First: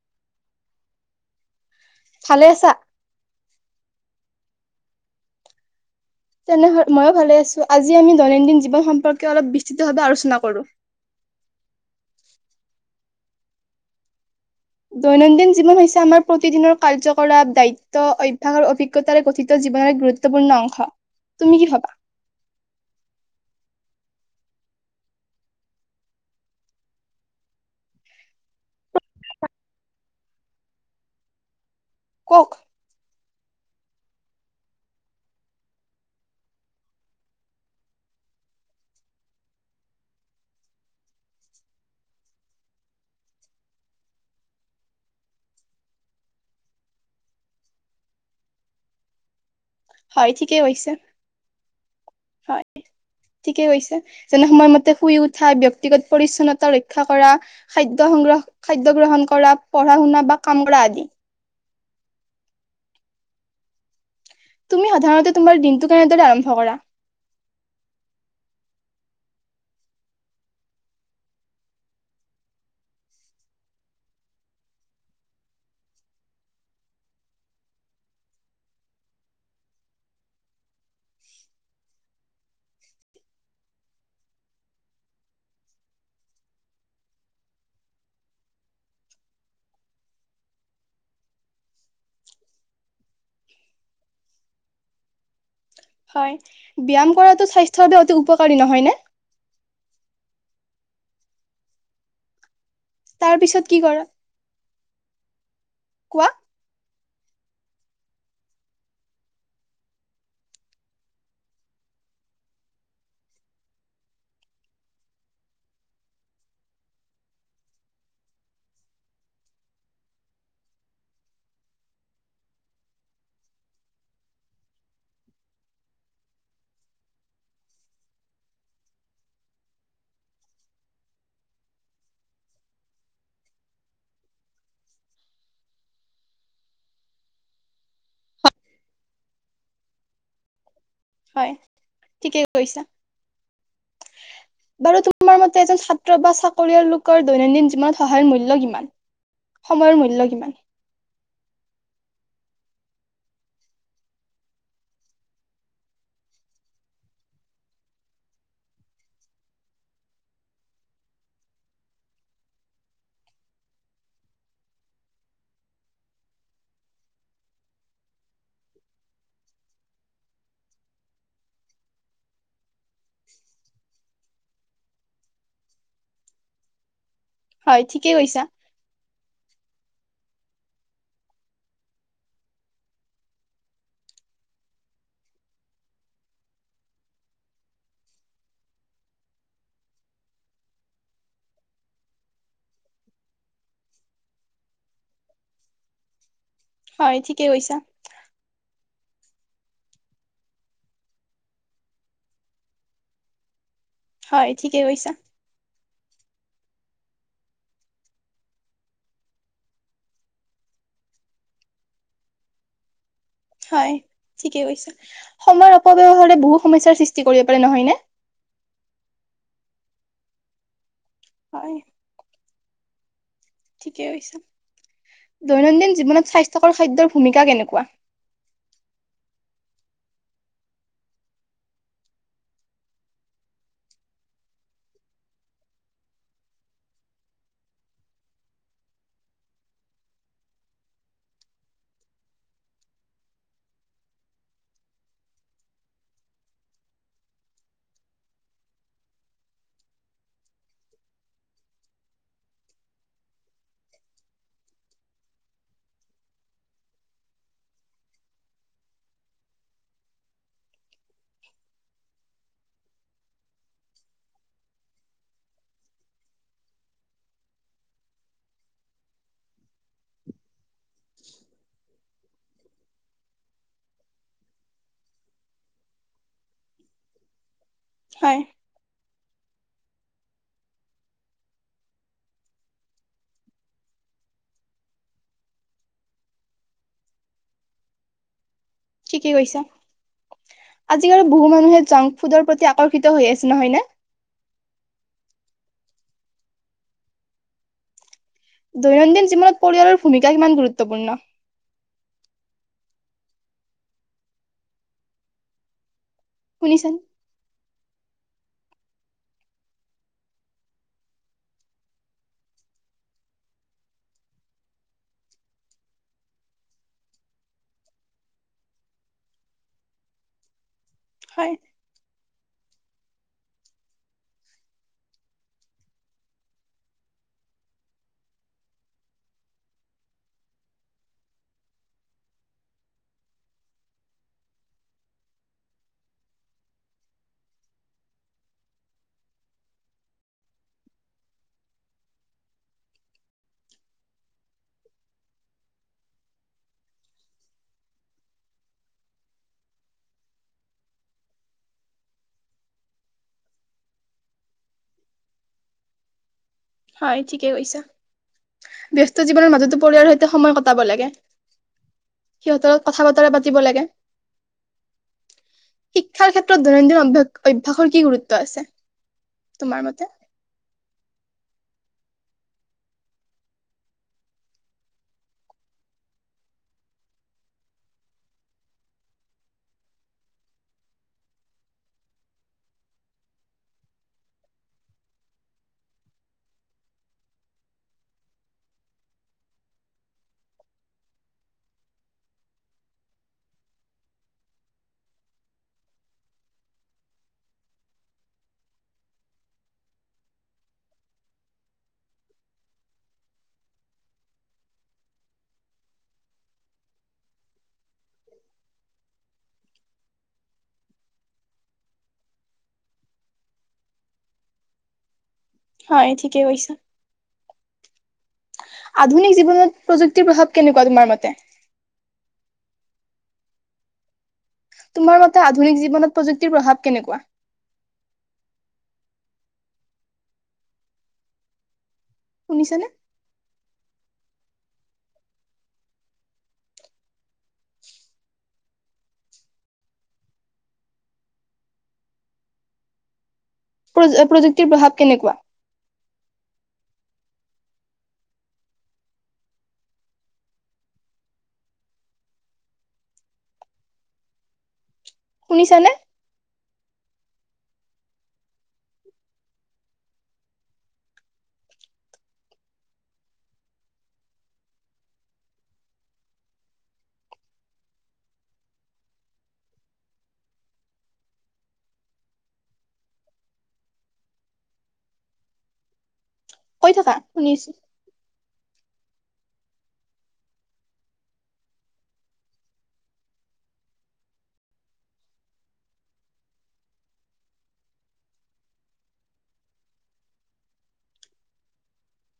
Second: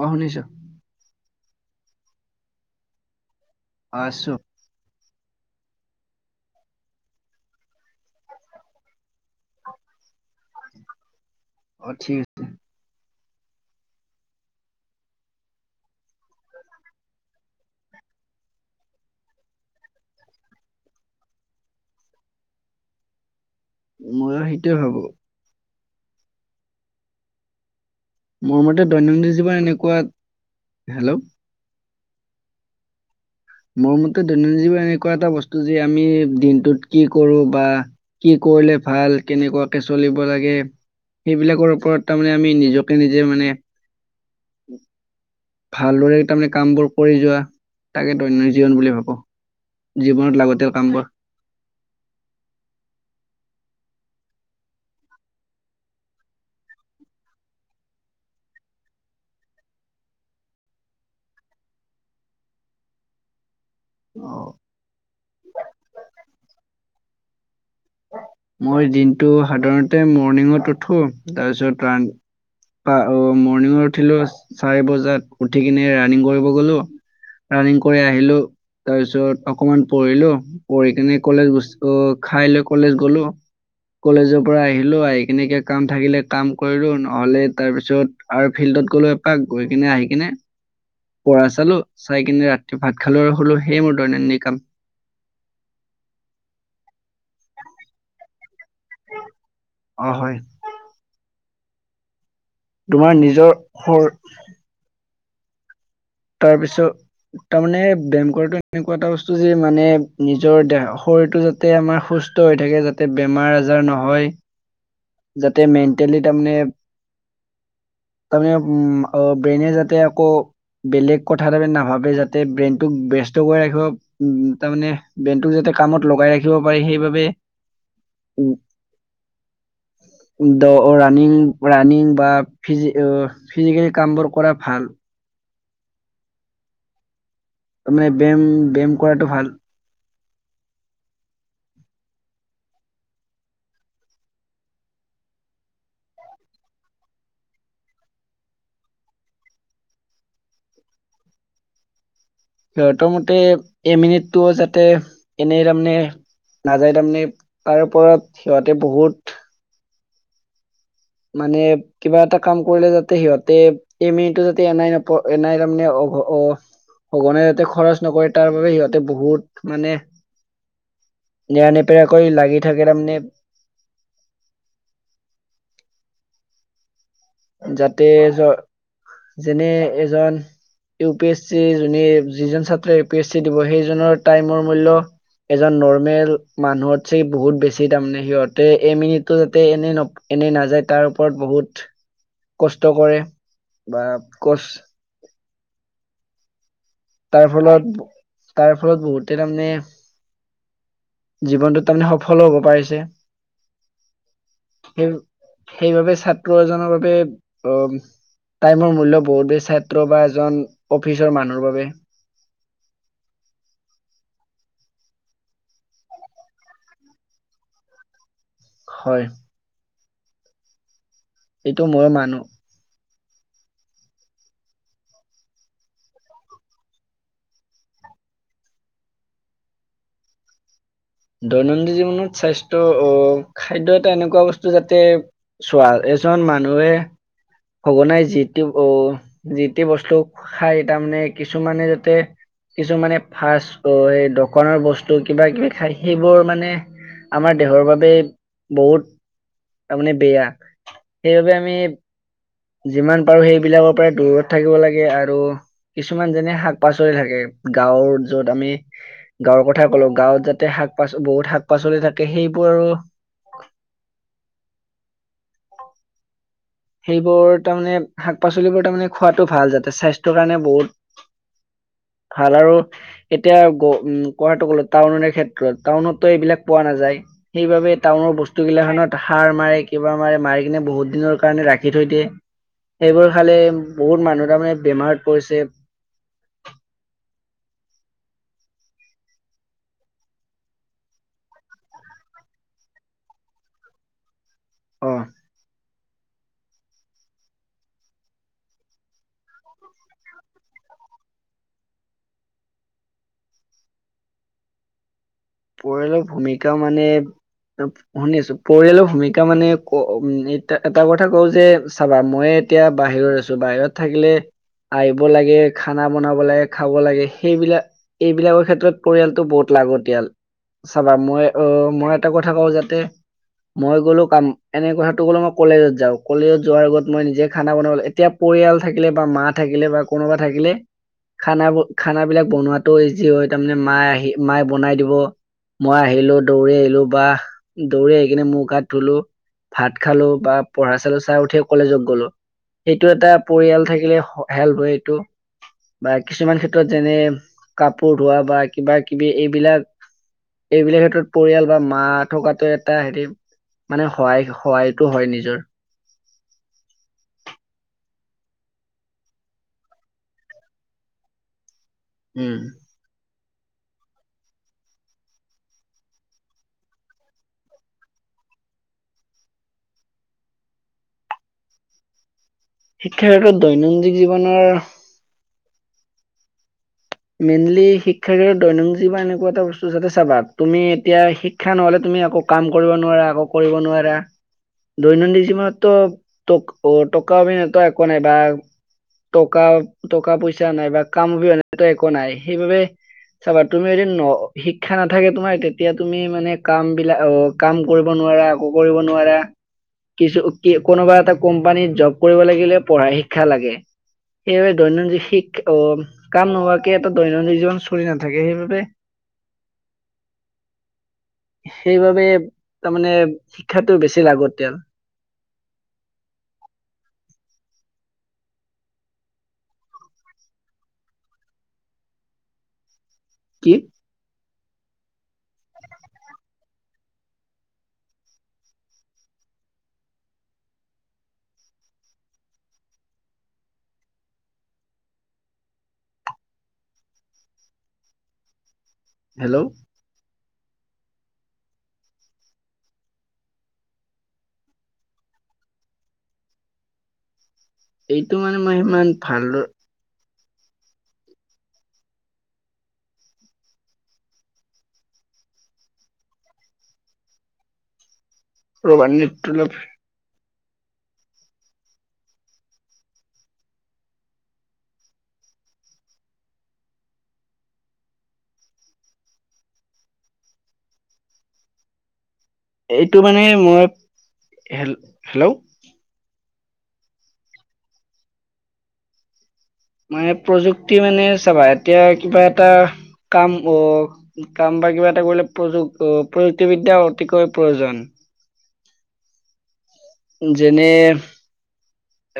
অ শুনিছ। ভালে আছা। আছোঁ। তেনেহ ময়ো ভালে আছো আজি আমি দৈনন্দিন জীৱন সম্পৰ্ক? কে অলপ বিস্তৃতভাৱে আলোচনা কৰো। অ ঠিক আছে দৈনন্দিন জীৱন হৈছে আমাৰ প্ৰতিদিনৰ কাৰ্যকলাপ দায়িত্ব অভ্যাস আৰু অভিজ্ঞতাৰে গঠিত জীৱনৰ এক গুৰুত্বপূৰ্ণ অংশ। তুমি কি ভবা? মই আৰু সেইটোৱে ভাবো। মোৰ মতে দৈনন্দিন জীৱন এনেকুৱা, হেল্ল' কওঁক। মোৰ মতে দৈনন্দিন জীৱন এনেকুৱা এটা বস্তু যে আমি দিনটোত কি কৰো বা কি কৰিলে ভাল কেনেকুৱাকে চলিব লাগে, সেইবিলাকৰ ওপৰত তাৰমানে আমি নিজকে নিজে মানে? ভালদৰে তাৰমানে কামবোৰ কৰি যোৱা তাকে দৈনন্দিন জীৱন বুলি ভাবো। হয় জীৱনত ঠিকেই লাগতিয়াল কৈছে, কামবোৰ। হয় ঠিকেই কৈছে, যেনে সময়মতে শুই উঠা ব্যক্তিগত পৰিচ্ছন্নতা ৰক্ষা কৰা, খাদ্য সংগ্ৰহ, খাদ্য গ্ৰহণ কৰা, পঢ়া শুনা বা কাম কৰা আদি। অ তুমি সাধাৰণতে তোমাৰ দিনটো কেনেদৰে আৰম্ভ কৰা। মই দিনটো সাধাৰণতে মৰ্ণিঙত উঠো তাৰপিছত ৰা মৰ্ণিঙত উঠিলো চাৰি বজাত উঠি কিনে ৰানিং কৰিব গলো ৰানিং কৰি আহিলো তাৰপিছত অকমান পঢ়িলো পঢ়ি কিনে কলেজ গু খাই লৈ। কলেজ গলো কলেজৰ পৰা আহিলো আহি কিনে ক কাম থাকিলে কাম কৰিলো নহলে তাৰপিছত আৰু ফিল্ডত গলো এপাক গৈ কিনে আহি কিনে। পঢ়া চালো চাই কিনে ৰাতি ভাত খালো হ'লো সেই মোৰ দৈনন্দিন কাম। হয় ব্যায়াম কৰাটো স্বাস্থ্যৰ বাবে অতি উপকাৰী নহয় ন। অ হয় তোমাৰ তাৰ নিজৰ পিছত কি কৰা? হৰ। কোৱা। তাৰপিছত? তাৰমানে ব্যয়ায়াম কৰাটোএনেকুৱা এটা বস্তু যে মানে নিজৰ দেহ শৰীৰটো যাতে আমাৰ সুস্থ হৈ থাকে যাতে বেমাৰ আজাৰ নহয় [unintelligible] যাতে মেণ্টেলি তাৰমানে, তাৰমানে ব্ৰেইনে যাতে আকৌ বেলেগ কথা তাৰ নাভাবে যাতে ব্ৰেইনটোক বস কৰি ৰাখিব তাৰে ব্ৰেইনটোক যাতে কামত লগাই ৰাখিব পাৰে সেইবাবে উ। ৰাণং ৰাণিং বা, ফিজি ফিজিকেলি কামবোৰ কৰা ভাল। তাৰমানে ব ব্যায়াম ব্যায়াম কৰাটো ভাল হয় ঠিকেই কৈছা, বাৰু তোমাৰ মতে এজন ছাত্ৰ বা চাকৰিয়াল লোকৰ দৈনন্দিন জীৱনত সহায়ৰ মূল্য কিমান সময়ৰ মূল্যয় কিমান? সিহঁতৰ মতে এ মিনিটটোও যাতে, এনেই তাৰমানে নাযায় তাৰমানে তাৰ ওপৰত সিহঁতে বহুত। মানে কিবা এটা কাম কৰিলে যাতে সিহঁতে এই মিনিটো যাতে এাই নপ এনাই তাৰমানে অঘ অ সঘনে যাতে খৰচ নকৰে তাৰবাবে সিহঁতে বহুত মানে নেৰানেপেৰাকৈ লাগি থাকে তাৰমানমানে। হয় যাতে। ঠিকে কৈছা যেনে এজন ইউ পি এছ চি যোনে যিজন ছাত্ৰ ইউ পি এছ চি দিব সেইজনৰ টাইমৰ মূল্য এজন নৰ্মেল মানুহতছে বহুত বেছি তাৰমানে সিহঁতে এ মিনিটটো যাতে এনে এনেই নাযায় তাৰ ওৰত বহুত কষ্ট কৰে। বা কচ। হয় তাৰ, ঠিকে কৈছা ফলত তাৰ। ফলত বহুতে তাৰমানে! জীৱনটোত তাৰমানে সফলো হ'ব পাৰিছে। হয়, ঠিকে সেই কৈছা। সেইবাবে ছাত্ৰ এজনৰ বাবে টাইমৰ মূল্য বহুত বেছ। ছাত্ৰ বা এজন অফিচৰ মানুহৰ বাবে। হয় ঠিকে কৈছ সময়ৰ অপব্যৱহাৰে বহুত সমস্যাৰ সৃষ্টি কৰিব পাৰে নহয়নে? হয়। এইটো মই মানো। ঠিকেই কৈছা, দৈনন্দিন জীৱনত স্বাস্থ্যকৰ খাদ্যৰ ভূমিকা কেনেকুৱা। দৈনন্দিন জীৱনত, স্বাস্থ্য আহ খাদ্য এটা এনেকুৱা বস্তু যাতে চোৱা এজন মানুহে। সঘনাই যিটো যিটো বস্তু খাই তাৰমানে কিছুমানে যাতে কিছুমানে ফচফুত, আহ সেই দোকানৰ বস্তু, কিবা কিবি খাই সেইবোৰ মানে আমাৰ দেহৰ বাবে বহুত তাৰমানে বেয়া সেইবাবে আমি। যিমান পাৰো সেইবিলাকৰ পৰাই দূৰত থাকিব লাগে। আৰু কিছুমান যেনে শাক পাচলি থাকে, গাঁৱৰ যত আমি গাঁৱৰ কথা কলো গাঁৱত যাতে শাক পাচলি বহুত শাক পাচলি থাকে সেইবোৰ আৰু। সেইবোৰ তাৰমানে, শাক পাচলিবোৰ তাৰমানে খোৱাতটো ভাল যাতে স্বাস্থ্যৰ কাৰণে বহুত ভাল, আৰু এতিয়া উ কোৱাটো গলো টাউনে ক্ষেত্ৰত টাউনতো এইবিলাক পোৱা নাযায়। সেইবাবে টাউনৰ হয় বস্তুবিলাক। সাৰ মাৰে, কিবা মাৰে মাৰি কিনে বহুত দিনৰ। কাৰণে ৰাখি থৈ দিয়ে, সেইবোৰ ফালে বহুত মানুহ তাৰমানে বেমাৰত পৰিছে। থিকে কৈছা, আজিকাল বহু মানুহে জাংক ফুডৰ প্ৰতি আকৰ্ষিত হৈ আছে নহয়নে? আহ। দৈনন্দিন জীৱনত পৰিয়ালৰ ভূমিকা কিমান গুৰুত্বপূৰ্ণ? পৰিঢলো [unintelligible] ভূমিকা শুনিছানে মানে। শুনি আছো, পৰিয়ালৰ ভূমিকা মানে উ এ এটা কথা কওঁ যে চাবা মই এতিয়া বাহিৰত আছো। বাহিৰত থাকিলে আহিব লাগে খানা বনাব লাগে খাব লাগে সেইবিলাক এইবিলাকৰ ক্ষেত্ৰত পৰিয়ালটো বহুত লাগতিয়াল। চাবা মই হয় অ মই। এটা কথা কওঁ, যাতে মই গলো কাম এনে কথাটো গল মই কলেজত যাওঁ কলেজত যোৱাৰ আগত মই নিজে খানা বনাবো এতিয়া পৰিয়াল থাকিলে বা মা থাকিলে বা কোনোবা থাকিলে খানা খানাবিলাক বনোৱাতটো ইজি হয় তাৰমানে মায় আহি মায়ে বনাই দিব। মই আহিলো, দৌৰি আহিলো বা দৌৰি আহি কিনে মুখ -হাত ধুলো, ভাত খালো বা পঢ়া চালো চাই উঠিয়ে কলেজত গ'লো, সেইটো এটা পৰিয়াল থাকিলে হেলপ হয়, এইটো বা কিছুমান ক্ষেত্ৰত যেনে কাপোৰ ধোৱা বা কিবা কিবি এইবিলাক এইবিলাক ক্ষেত্ৰত, পৰিয়াল বা মা থকাটো এটা হেৰি মানে সহায় সহায়টো হয় নিজৰ! হয়। ঠিকেই কৈছা, ব্যস্ত জীৱনৰ মাজতো পৰিয়ালৰ সৈতে সময় কটাব লাগে। উম সিহঁতৰ লগত কথা বতৰা পাতিব লাগে। শিক্ষাৰ ক্ষেত্ৰত দৈনন্দিন অভ্যাস অভ্যাসৰ কি গুৰুত্ব আছে তোমাৰ মতে? শিক্ষাৰ ক্ষেত্ৰত দৈনন্দিন জীৱনৰ মেইনলি শিক্ষাৰ ক্ষেত্ৰত দৈনন্দিন জীৱন এনেকুৱা এটা বস্তু, যাতে চাবা, তুমি এতিয়া শিক্ষা নহলে! তুমি একো কাম কৰিব নোৱাৰা। একো কৰিব নোৱাৰা, দৈনন্দিন জীৱনতটো টকা অবিহনেটো একো নাই বা টকা টকা পইচা নাই বা কাম অবিহনে একো নাই, সেইবাবে চাবা তুমি এদিন শিক্ষা নাথাকিলে, তোমাৰ তেতিয়া তুমি মানে কাম কৰিব নোৱাৰা, কিছু কি, এই কোনোবা এটা কোম্পানীত জব কৰিব লাগিলেও পঢ়া শিক্ষা লাগে সেইবাবে দৈনন্দিন শিক্ষা, অ! কাম নোহোৱাকে, এটা দৈনন্দিন জীৱন চলি নাথাকে সেইবাবে, সেইবাবে তাৰমানে শিক্ষাটো বেছি লাগতিয়াল। হয় ঠিকে কৈছা। আধুনিক জীৱনত প্ৰযুক্তিৰ প্ৰভাৱ কেনেকুৱা তোমাৰ মতে? কি? তোমাৰ মতে আধুনিক জীৱনত প্ৰযুক্তিৰ প্ৰভাৱ কেনেকুৱা? শুনিছানে? হেল্ল'। প্ৰ অ প্ৰযুক্তিৰ প্ৰভাৱ কেনেকুৱা? এইটো মানে মই সিমান ভাল দ শুনিছানে? ৰবা [unintelligible] এইটো মানে মই হে-হেল্ল' কৈ থাকা, শুনি আছো। মানে প্ৰযুক্তি মানে চাবা, এতিয়া কিবা এটা কাম অ কাম বা কিবা এটা কৰিলে প্ৰযু-প্ৰযুক্তিবিদ্যাৰ অতিকৈ প্ৰয়োজন। যেনে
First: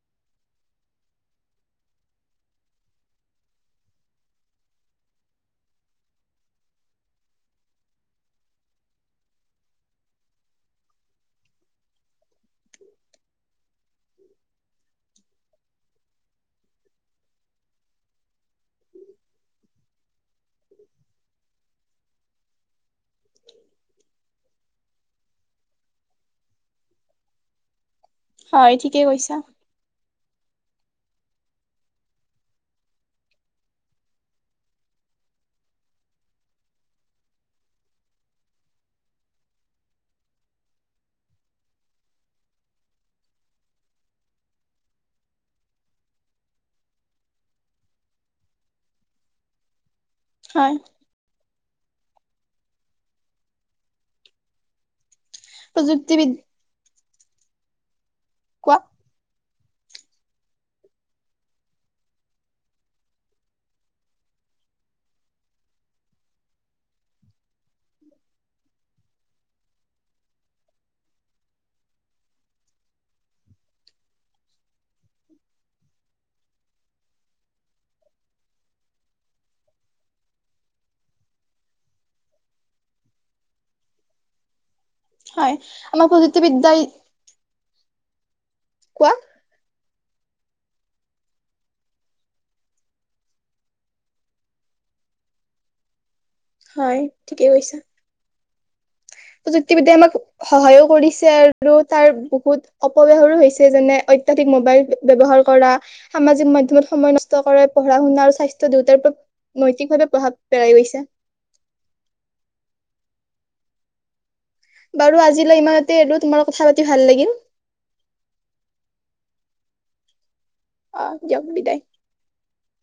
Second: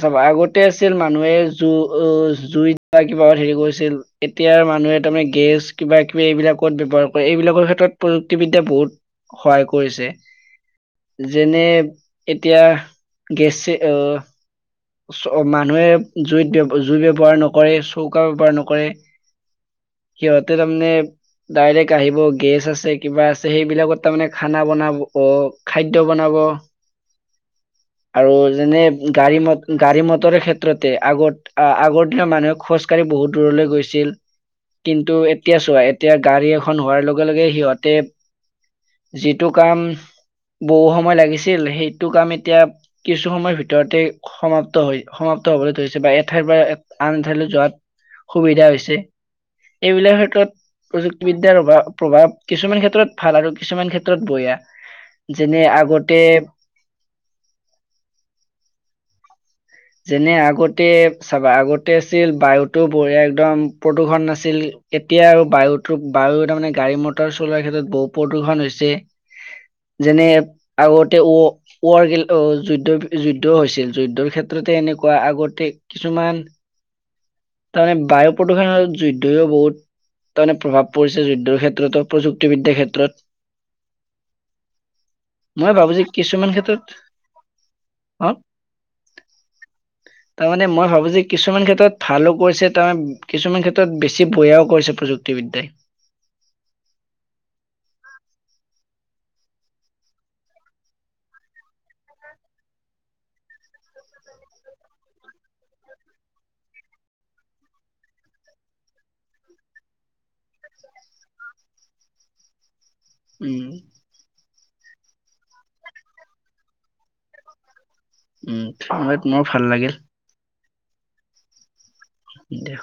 চাবা, আগতে আছিল মানুহে জু অ জুইত বা কিবাহত হেৰি কৰিছিল। এতিয়া মানুহে তাৰমানে গেছ কিবা কিবি এইবিলাকত ব্যৱহাৰ কৰে, এইবিলাকৰ ক্ষেত্ৰত প্ৰযুক্তিবিদ্যাই বহুত সহায় কৰিছে। যেনে, এতিয়া গেছে অহ চ মানুহে জুইত-জুই ব্যৱহাৰ নকৰে, চৌকা ব্যৱহাৰ নকৰে। সিহঁতে তাৰমানে, ডাইৰেক্ট আহিব গেছ আছে, কিবা আছে, সেইবিলাকত তাৰমানে খানা বনাব অ খাদ্য বনাব। আৰু হয় যেনে ঠিকে কৈছা। গাড়ী মত গাড়ী মটৰ ক্ষেত্ৰতে আগত আ আগতে মানুহে খোজকাঢ়ি বহুত দূৰলৈ গৈছিল। কিন্তু, এতিয়া চোৱা এতিয়া গাড়ী এখন হোৱাৰ লগে লগে সিহঁতে, যিটো কাম বহু সময় লাগিছিল সেইটো কাম এতিয়া কিছু সময়ৰ ভিতৰতে সমাপ্ত হৈ, সমাপ্ত হবলৈ ধৰিছে বাহিৰা ঠাইৰ পৰা আন এঠাইলৈ যোৱাত সুবিধা হৈছে। এইবিলাক ক্ষেত্ৰত, হয় প্ৰযুক্তিবিদ্যাৰ অভাৱ। প্ৰভাৱ, কিছুমান ক্ষেত্ৰত ভাল আৰু কিছুমান ক্ষেত্ৰত বয়া। যেনে আগতে প্ৰযুক্তিবিদ কোৱা যেনে আগতে, চাবা আগতে আছিল বায়ুটো বঢ়িয়া একদম প্ৰদূৰ্ষণ নাছিল। এতিয়া আৰু বায়ুটো বায়ু তাৰমানে গাড়ী মটৰ চলোৱাৰ ক্ষেত্ৰত বহু প্ৰদূষন হৈছে, যেনে আগতে ৱ-ৱৰগিল যুদ্ধ যুদ্ধও হৈছিল, যুদ্ধৰ ক্ষেত তে এনেকুৱা, আগতে কিছুমান তাৰমানে বায়ু প্ৰদূষণ লগত যুদ্ধইও বহুত, তাৰমানে প্ৰভাৱ পৰিছে যুদ্ধৰ ক্ষেত্ৰতো প্ৰযুক্তিবিদ্যাৰ ক্ষেত্ৰত। হয়, মই আমাৰ প্ৰযুক্তিবিদ্যাই হা কোৱা? তাৰমানে মই ভাবো যে, কিছুমান ক্ষেত্ৰত ভালো কৰিছে তাৰ মানে, কিছুমান ক্ষেত্ৰত বেছি বয়াও কৰিছে প্ৰযুক্তিবিদ্যয়াই। হয়, ঠিকে কৈছে। প্ৰযুক্তিবিদ্যাই আমাক সহায়ো কৰিছে আৰু তাৰ বহুত অপব্যৱহাৰো হৈছে। যেনে অত্যধিক মোবাইল ব্যৱহাৰ কৰা, সামাজিক মাধ্যমত সময় নষ্ট কৰে, পঢ়া শুনা আৰু স্বাস্থ্য দুয়টাৰ পৰা নৈতিকভাৱে প্ৰভাৱ পেলাই গৈছে। উম। বাৰু আজিলৈ ইমানতে এৰো, তোমাৰ লগত কথা পাতি ভাল লাগিল। উম, তোমাৰ ভাল লাগিল অ যাব বিদাই দিয়া